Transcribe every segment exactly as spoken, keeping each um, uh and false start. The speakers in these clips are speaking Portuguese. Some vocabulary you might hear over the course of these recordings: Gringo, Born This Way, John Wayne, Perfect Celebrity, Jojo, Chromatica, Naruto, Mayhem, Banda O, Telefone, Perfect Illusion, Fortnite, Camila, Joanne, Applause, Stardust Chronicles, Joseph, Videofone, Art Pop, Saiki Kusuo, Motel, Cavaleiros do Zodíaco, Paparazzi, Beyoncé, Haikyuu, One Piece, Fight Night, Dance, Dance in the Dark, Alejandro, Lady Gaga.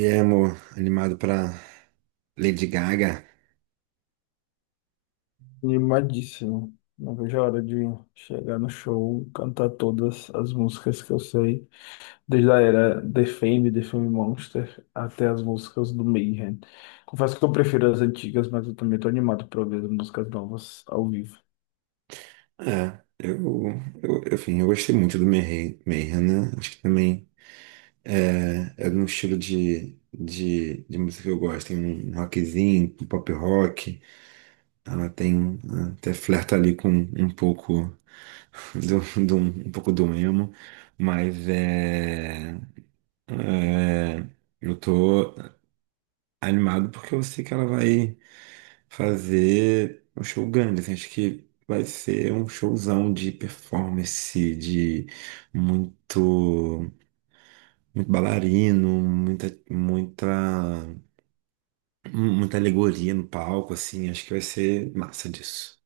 E é, amor, animado pra Lady Gaga. Animadíssimo. Não vejo a hora de chegar no show, cantar todas as músicas que eu sei, desde a era The Fame, The Fame Monster, até as músicas do Mayhem. Confesso que eu prefiro as antigas, mas eu também tô animado para ver as músicas novas ao vivo. É, eu, eu, eu, enfim, eu gostei muito do Mayhem, Mayhem, né? Acho que também é, é um estilo de, de, de música que eu gosto. Tem um rockzinho, um pop rock. Ela tem até flerta ali com um pouco do, do, um pouco do emo. Mas é, é, eu tô animado porque eu sei que ela vai fazer um show grande assim. Acho que vai ser um showzão de performance, de muito, muito bailarino, muita, muita, muita alegoria no palco, assim. Acho que vai ser massa disso.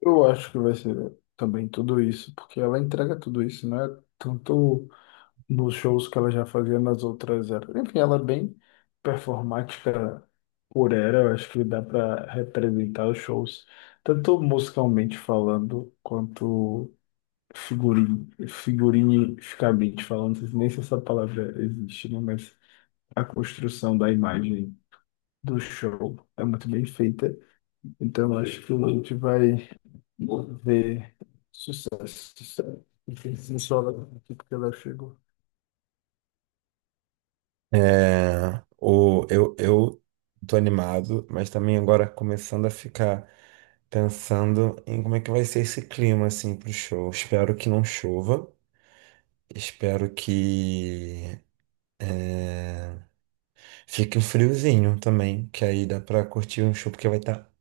Eu acho que vai ser também tudo isso, porque ela entrega tudo isso, né? Tanto nos shows que ela já fazia nas outras eras. Enfim, ela é bem performática por era, eu acho que dá para representar os shows, tanto musicalmente falando, quanto figurin figurinisticamente falando, nem se essa palavra existe, né? Mas a construção da imagem do show é muito bem feita, então eu acho que a gente vai ver sucesso. Enfim, sim, só ela aqui porque ela chegou. É, o, eu, eu tô animado, mas também agora começando a ficar pensando em como é que vai ser esse clima, assim, pro show. Espero que não chova. Espero que eh, fique um friozinho também, que aí dá pra curtir um show, porque vai estar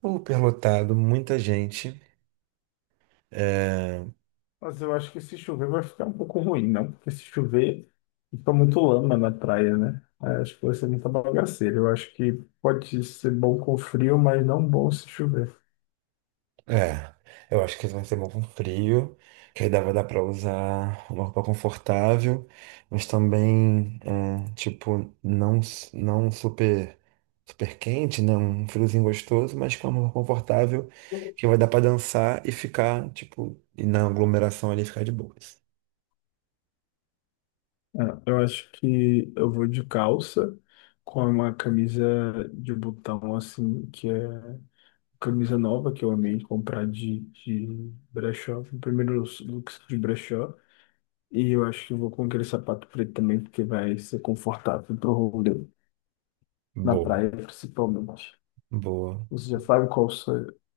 super lotado, muita gente. É, Mas eu acho que se chover vai ficar um pouco ruim, não? Porque se chover, fica muito lama na praia, né? Aí acho que vai ser muita bagaceira. Eu acho que pode ser bom com frio, mas não bom se chover. é, eu acho que vai ser bom com frio, que aí dá, vai dar pra usar uma roupa confortável, mas também, é, tipo, não, s- não super, super quente, né? Um friozinho gostoso, mas com uma roupa confortável, que vai dar pra dançar e ficar, tipo, e na aglomeração ali ficar de boas. Ah, eu acho que eu vou de calça, com uma camisa de botão, assim, que é camisa nova, que eu amei comprar de, de brechó, foi o primeiro looks de brechó. E eu acho que eu vou com aquele sapato preto também, porque vai ser confortável pro rolê, na Boa. praia principalmente. Boa. Você já sabe qual se-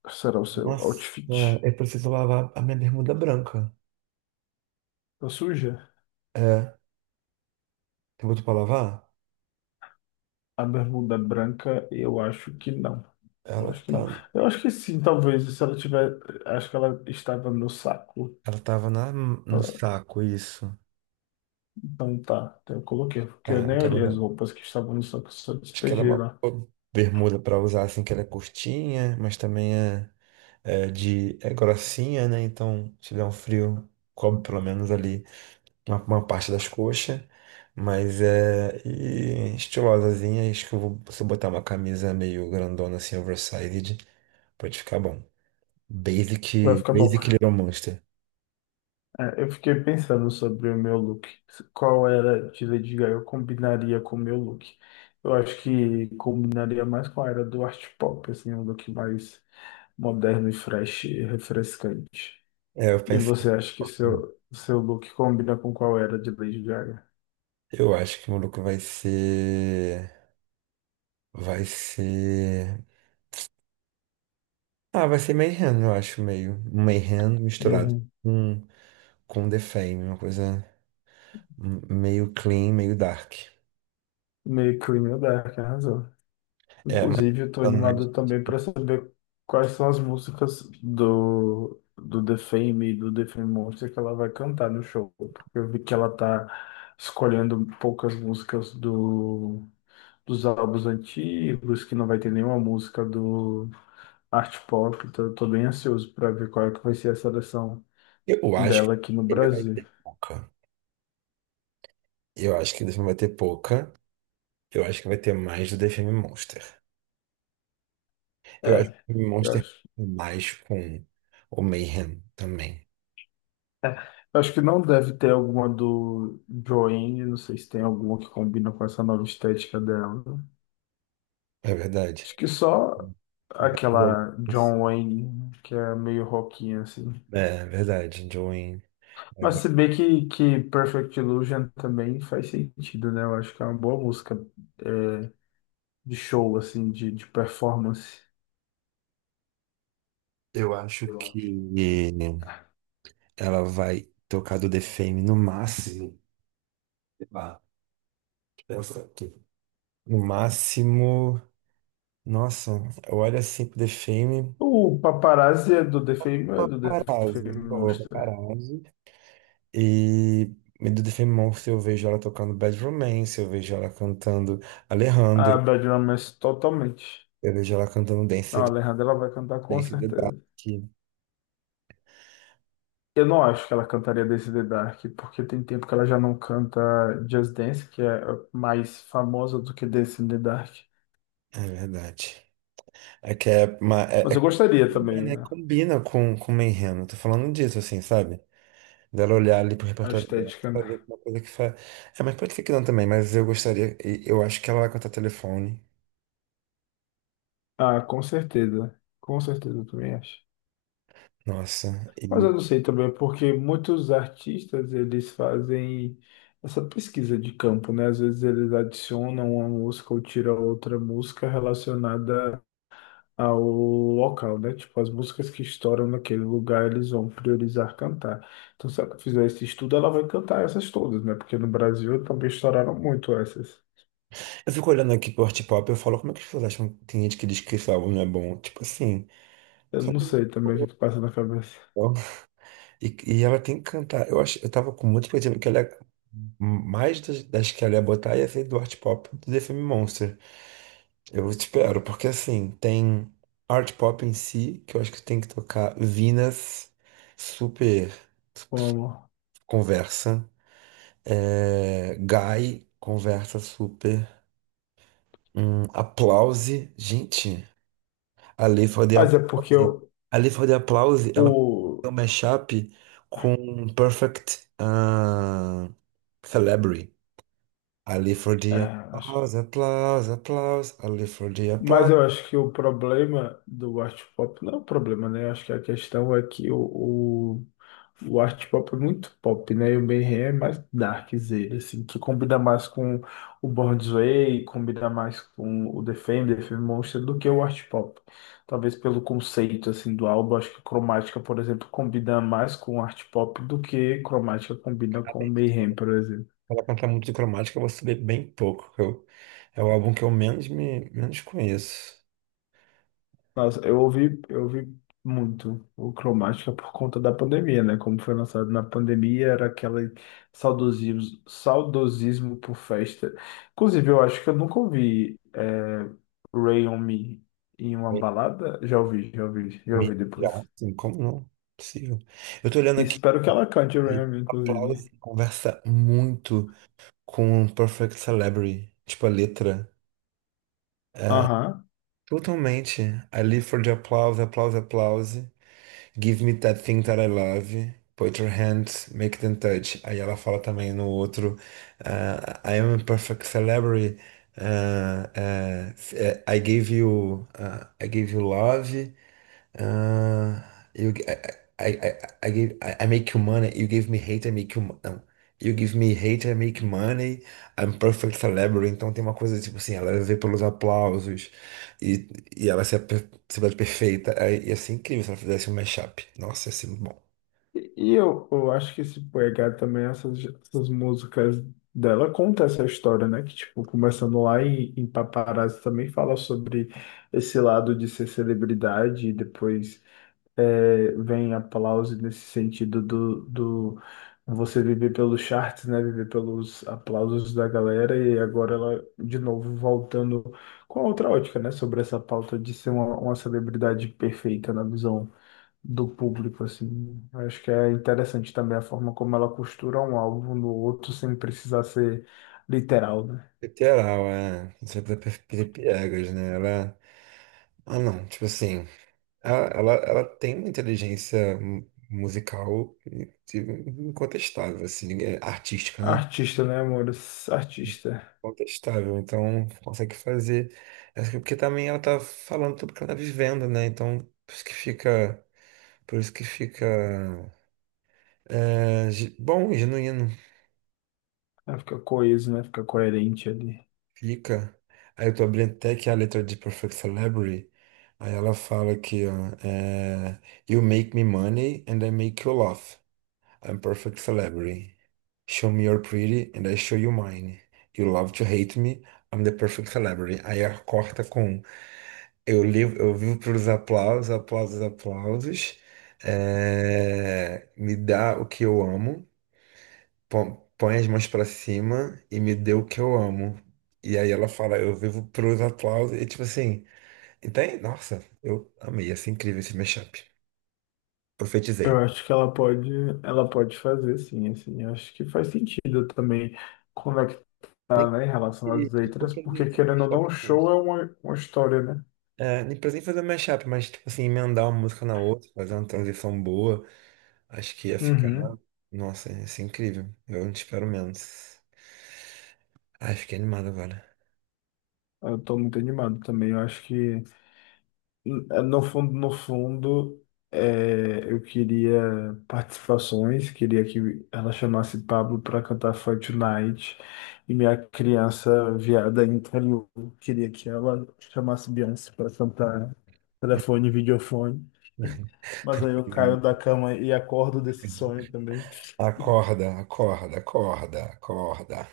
será o seu Nossa, outfit? é, eu preciso lavar a minha bermuda branca. Tá suja? É, tem botou pra lavar? A bermuda branca, eu acho que não. Eu Ela acho que tá, não. então Eu acho que sim, talvez. Se ela tiver. Acho que ela estava no saco. ela tava na, no Ah, saco, isso. então tá. Então eu coloquei, porque eu Tá, eu nem quero olhei as lavar. roupas que estavam no saco, só Acho que ela é despejei uma lá. boa bermuda pra usar, assim, que ela é curtinha, mas também é, é de, é grossinha, né? Então, se der um frio, cobre pelo menos ali uma, uma parte das coxas. Mas é e estilosazinha, acho que eu vou, se eu botar uma camisa meio grandona assim, oversized, pode ficar bom. Vai Basic, ficar bom. Basic Little Monster. É, eu fiquei pensando sobre o meu look. Qual era de Lady Gaga eu combinaria com o meu look? Eu acho que combinaria mais com a era do art pop, assim, um look mais moderno e fresh e refrescante. É, eu E pensei. você acha que seu, seu look combina com qual era de Lady Gaga? Eu acho que o maluco vai ser. Vai ser. Ah, vai ser Mayhem, eu acho, meio. Um Mayhem misturado Meio, com, com The Fame, uma coisa meio clean, meio dark. meio Clean and Dark, arrasou. Inclusive, eu tô Tá no animado Netflix. também para saber quais são as músicas do, do The Fame e do The Fame Monster que ela vai cantar no show, porque eu vi que ela tá escolhendo poucas músicas do dos álbuns antigos, que não vai ter nenhuma música do Art Pop, então eu tô bem ansioso pra ver qual é que vai ser a seleção Eu acho que dela aqui no The Fame vai Brasil. ter pouca. Eu acho que The Fame vai ter pouca. Eu acho que vai ter mais do The Fame Monster. Eu acho É, que o eu Monster acho. mais com o Mayhem também. é, eu acho que não deve ter alguma do Joanne, não sei se tem alguma que combina com essa nova estética dela. É verdade. Acho que só aquela John Wayne, que é meio rockinha assim. É, verdade, Joanne. Mas se bem que, que Perfect Illusion também faz sentido, né? Eu acho que é uma boa música é, de show, assim, de, de performance. Eu acho Eu acho. que ela vai tocar do The Fame no máximo. Sei lá, deixa eu pensar aqui. No máximo. Nossa, eu olho assim pro The Fame. O Paparazzi é do The Fame, é do The Paparazzi, né? Fame Boa, Monster. paparazzi. E do The Fame Monster eu vejo ela tocando Bad Romance, eu vejo ela cantando Alejandro, A Bad Romance totalmente. eu vejo ela cantando Não, Dance, a Alejandra ela vai cantar com Dance in the Dark. certeza. Eu não acho que ela cantaria Dance in the Dark, porque tem tempo que ela já não canta Just Dance, que é mais famosa do que Dance in the Dark. É verdade. É que é, ma- é, Mas eu é gostaria combina, também, né? né? Combina com, com o Menreno. Tô falando disso, assim, sabe? Dela olhar ali pro A repertório dela, estética, né? fazer uma coisa que faz. É, mas pode ser que não também, mas eu gostaria. E eu acho que ela vai cantar telefone. Ah, com certeza. Com certeza, eu também acho. Nossa. E Mas eu não sei também, porque muitos artistas eles fazem essa pesquisa de campo, né? Às vezes eles adicionam uma música ou tiram outra música relacionada ao local, né? Tipo, as músicas que estouram naquele lugar, eles vão priorizar cantar. Então, se ela fizer esse estudo, ela vai cantar essas todas, né? Porque no Brasil também estouraram muito essas. eu fico olhando aqui pro Art Pop e eu falo, como é que as pessoas acham que tem gente que diz que esse álbum não é bom? Tipo assim, Eu só não tem música sei também o que que passa na cabeça. boa, então. E, e ela tem que cantar. Eu acho, eu tava com muita expectativa que ela ia- mais das, das que ela ia botar ia ser do Art Pop do The Fame Monster. Eu espero, porque assim, tem art pop em si, que eu acho que tem que tocar Venus, super Como... conversa. É, Guy, conversa super. Hum, Applause, gente, a Lei for the Mas é porque Applause, o, a Lei for the Applause, ela o- tem um mashup com Perfect ah, Celebrity. A Lei for é, the acho. Applause, Applause, Applause, a Lei for the Mas eu acho que o problema do art pop não é o problema, né? Eu acho que a questão é que o, o, o art pop é muito pop, né? E o Mayhem é mais darkzera, assim, que combina mais com o Born This Way, combina mais com o The Fame, The Fame Monster, do que o art pop. Talvez pelo conceito, assim, do álbum, acho que Chromatica, por exemplo, combina mais com o art pop do que Chromatica combina com o Applause. Mayhem, por exemplo. Ela cantar muito de cromática, eu vou saber bem pouco. Que Eu, é o álbum que eu menos me menos conheço. Nossa, eu ouvi, eu ouvi muito o Cromática por conta da pandemia, né? Como foi lançado na pandemia, era aquele saudosismo, saudosismo por festa. Inclusive, eu acho que eu nunca ouvi é, Ray on Me em uma Me, balada. Já ouvi, já ouvi, já me- ouvi Já, depois. assim, como não? Possível. Eu tô olhando E aqui, espero que ela cante Ray e on Me, inclusive. aplauso conversa muito com Perfect Celebrity. Tipo, a letra. Aham. Totalmente. I live for the applause, applause, applause. Give me that thing that I love. Put your hands, make them touch. Aí ela fala também no outro, ah, I am a perfect celebrity. ah, ah, eh, I gave you, ah, I gave you love. Uh, you, g- I, I, I, I give, I, I make you money. You give me hate, I make you. Mo- Não. You give me hate, I make money. I'm perfect celebrity. Então tem uma coisa tipo assim, ela é vê pelos aplausos e, e ela se ape- se vê perfeita. Aí ia ser incrível se ela fizesse um mashup. Nossa, ia ser muito bom. E e eu, eu acho que esse P H também, essas, essas músicas dela conta essa história, né? Que, tipo, começando lá em, em Paparazzi também fala sobre esse lado de ser celebridade e depois é, vem aplauso nesse sentido do, do você viver pelos charts, né? Viver pelos aplausos da galera e agora ela, de novo, voltando com a outra ótica, né? Sobre essa pauta de ser uma, uma celebridade perfeita na visão do público, assim. Acho que é interessante também a forma como ela costura um álbum no outro sem precisar ser literal, né? Literal, é. Não sei pra pra- pra piegas, né? Ela. Ah, não. Tipo assim, ela, ela, ela tem uma inteligência mu- musical in- incontestável, assim, ninguém- artística, né? Artista, né, amores? Artista. Contestável, então consegue fazer. Acho que porque também ela tá falando tudo que ela tá vivendo, né? Então, por isso que fica, por isso que fica é, ge- bom, e genuíno, Ela fica coeso, né? Fica coerente ali. fica. Aí eu tô abrindo até aqui a letra de Perfect Celebrity. Aí ela fala aqui, ó, é, you make me money and I make you laugh. I'm perfect celebrity. Show me your pretty and I show you mine. You love to hate me, I'm the perfect celebrity. Aí ela corta com eu, li, eu vivo para os aplausos, aplausos, aplausos. É, me dá o que eu amo, põe, põe as mãos para cima e me dê o que eu amo. E aí ela fala, eu vivo para os aplausos. E tipo assim, então, nossa, eu amei, assim, incrível esse mashup. Eu Profetizei. acho que ela pode, ela pode fazer, sim, assim. Eu acho que faz sentido também Nem conectar, né, em relação que, às tipo, letras, produzir porque isso no querendo ou não, o mashup, show mas... é uma, uma história, né? É, nem precisei fazer mashup, mas, tipo assim, emendar uma música na outra, fazer uma transição boa, acho que ia ficar... Uhum. Nossa, ia ser incrível. Eu não espero menos. Ai, fiquei animado agora. Eu tô muito animado também. Eu acho que no fundo, no fundo, é, eu queria participações, queria que ela chamasse Pablo para cantar Fight Night, e minha criança viada interior queria que ela chamasse Beyoncé para cantar telefone, e videofone. Mas aí eu Obrigado. caio da cama e acordo desse sonho também. Acorda, acorda, acorda, acorda.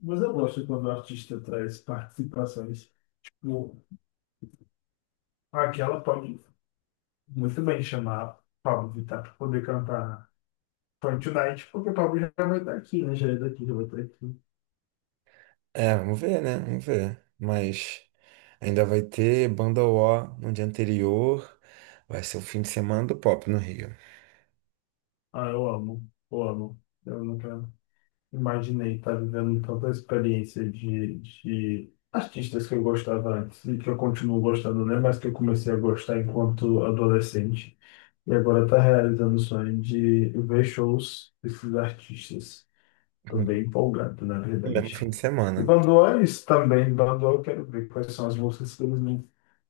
Mas eu gosto quando o artista traz participações. Tipo, aquela pode muito bem chamar Pablo Vittar para poder cantar Fortnite, porque o Pablo já vai estar aqui, né? Já é daqui, já vai estar aqui. É, vamos ver, né? Vamos ver. Mas ainda vai ter Banda O no dia anterior. Vai ser o fim de semana do pop no Rio. Ah, eu amo, eu amo. Eu nunca imaginei estar vivendo tanta experiência de, de artistas que eu gostava antes e que eu continuo gostando, né? Mas que eu comecei a gostar enquanto adolescente. E agora tá realizando o sonho de ver shows desses artistas. Tô bem empolgado, na O mesmo fim verdade. de E semana. Bandoa é isso também. Bandoa eu quero ver quais são as músicas que eles vão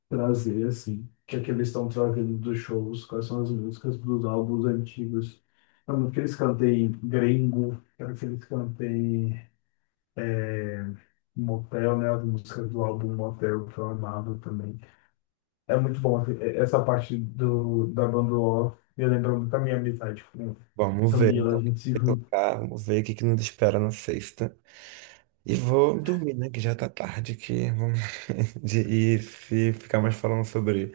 trazer, assim, o que é que eles estão trazendo dos shows, quais são as músicas dos álbuns antigos. É muito que eles cantem Gringo, quero que eles cantem Motel, né, as músicas do álbum Motel, que eu amava também. É muito bom assim, e- essa parte do, da banda O, me lembra muito da minha amizade com Vamos ver, Camila, então, a o que gente que se vai junta. tocar. Vamos ver o que que nos espera na sexta. E vou dormir, né? Que já tá tarde aqui. Vamos... de- E se ficar mais falando sobre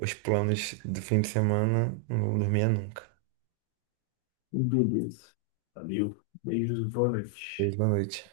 os planos do fim de semana, não vou dormir nunca. Beleza. Valeu. Beijos, boa noite. Beijo, boa noite.